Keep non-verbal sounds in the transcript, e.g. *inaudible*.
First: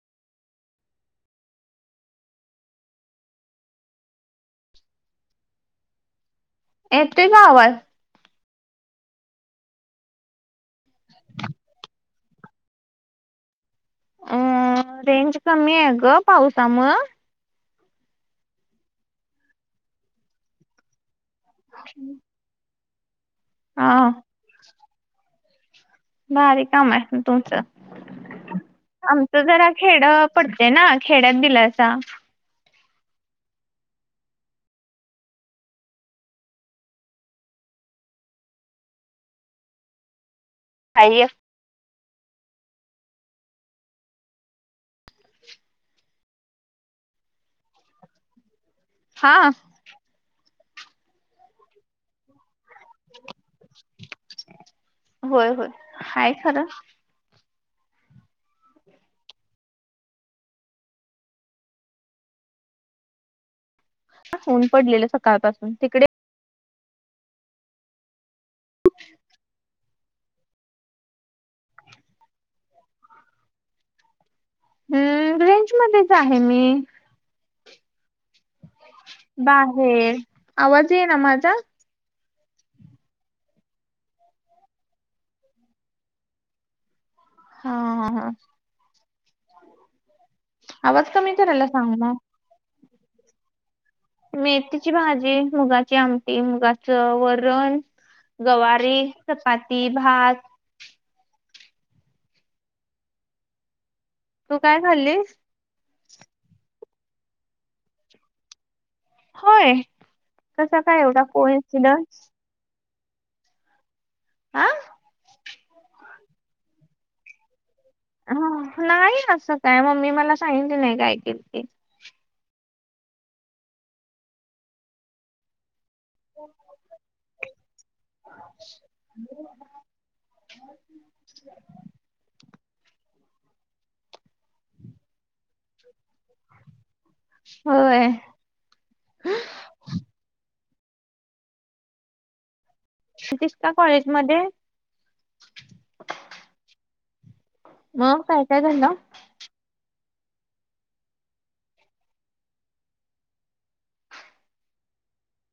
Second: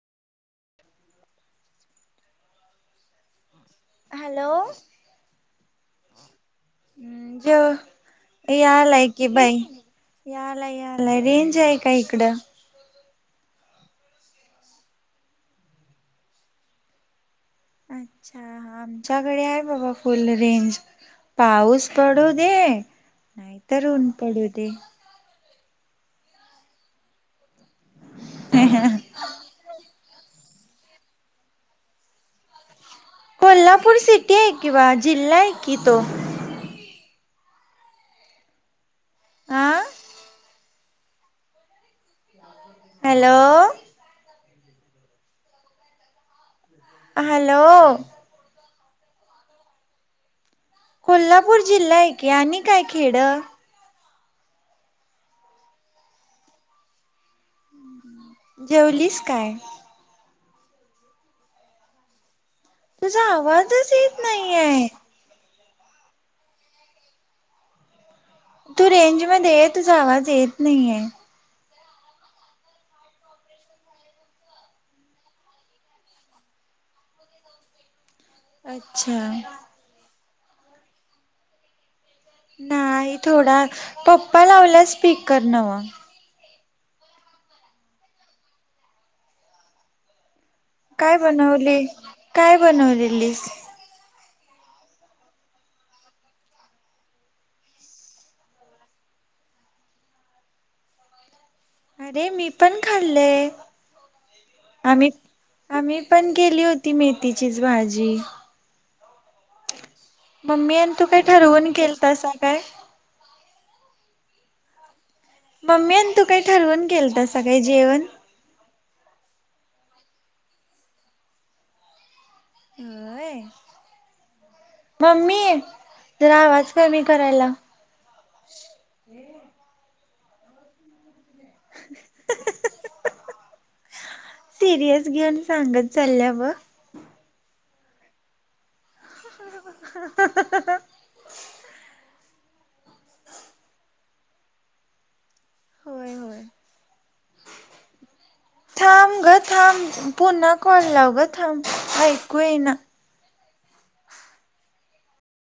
Hello येतोय का आवाज? जेव यालाय की बाई यालाय यालाय रेंज आहे का इकडं. अ रेंज कमी आहे ग पावसा मूळ. अच्छा आमच्याकडे आहे बाबा फुल रेंज पाऊस पडू दे नाहीतर ऊन हा पडू दे. भारी काम आहे तुमचं. ह हा. आमचं जरा खेड पडतय ना खेड्यात दिलासा. कोल्हापूर सिटी आहे की बाळ जिल्हा आहे की तो. आ? हाय. हॅलो. हॅलो. हा. कोल्हापूर जिल्हा आहेे की आणि काय खेडं. होय होय हाय खरं. जेवलीस काय? तुझा आवाजच ये ऊन पडलेलं सकाळपासून तिकडे? तू रेंज मध्ये ये तुझा आवाज येत नाहीेये. हम्म रेंज मध्येच आहे मी. अच्छा. हे आवाज ये ना माझा? नाही थोडा पप्पा लावल्या स्पीकर नव्ह. हा ह ह आवाज काय कमी करायला बनवली सांग मग काय बनवलेलीस? मेथीची भाजी, मुगाची आमटी, मुगाचं वरण. गवारी चपाती भात. अरे मीपण खाल्ले. तू काय खाल्लीस? आम्ही पण केेली होती मेथीचीच भाजी. होय. मम्मी कसा आणि तू एवढा काय ठरवून केलत कोइन्सिडन्स? सा काय. आह? मम्मी आणि तू काही ठरवून केलतासा काय जेवण? हा नाही असं काय मम्मी मला सांगितली नाही काय केलती. होए, मम्मी ये जरा आवाज कमी करायला लाव. *inaudible* *unintelligible* सिरियस घेऊन सांगत चालल्या बघ. होय. *unintelligible* क्षितिज का कॉलेज मध्ये? होय होय, मग काय काय झालं? थांब ग. थांब पुन्हा कॉल लाव ग थांब ऐकू येईना.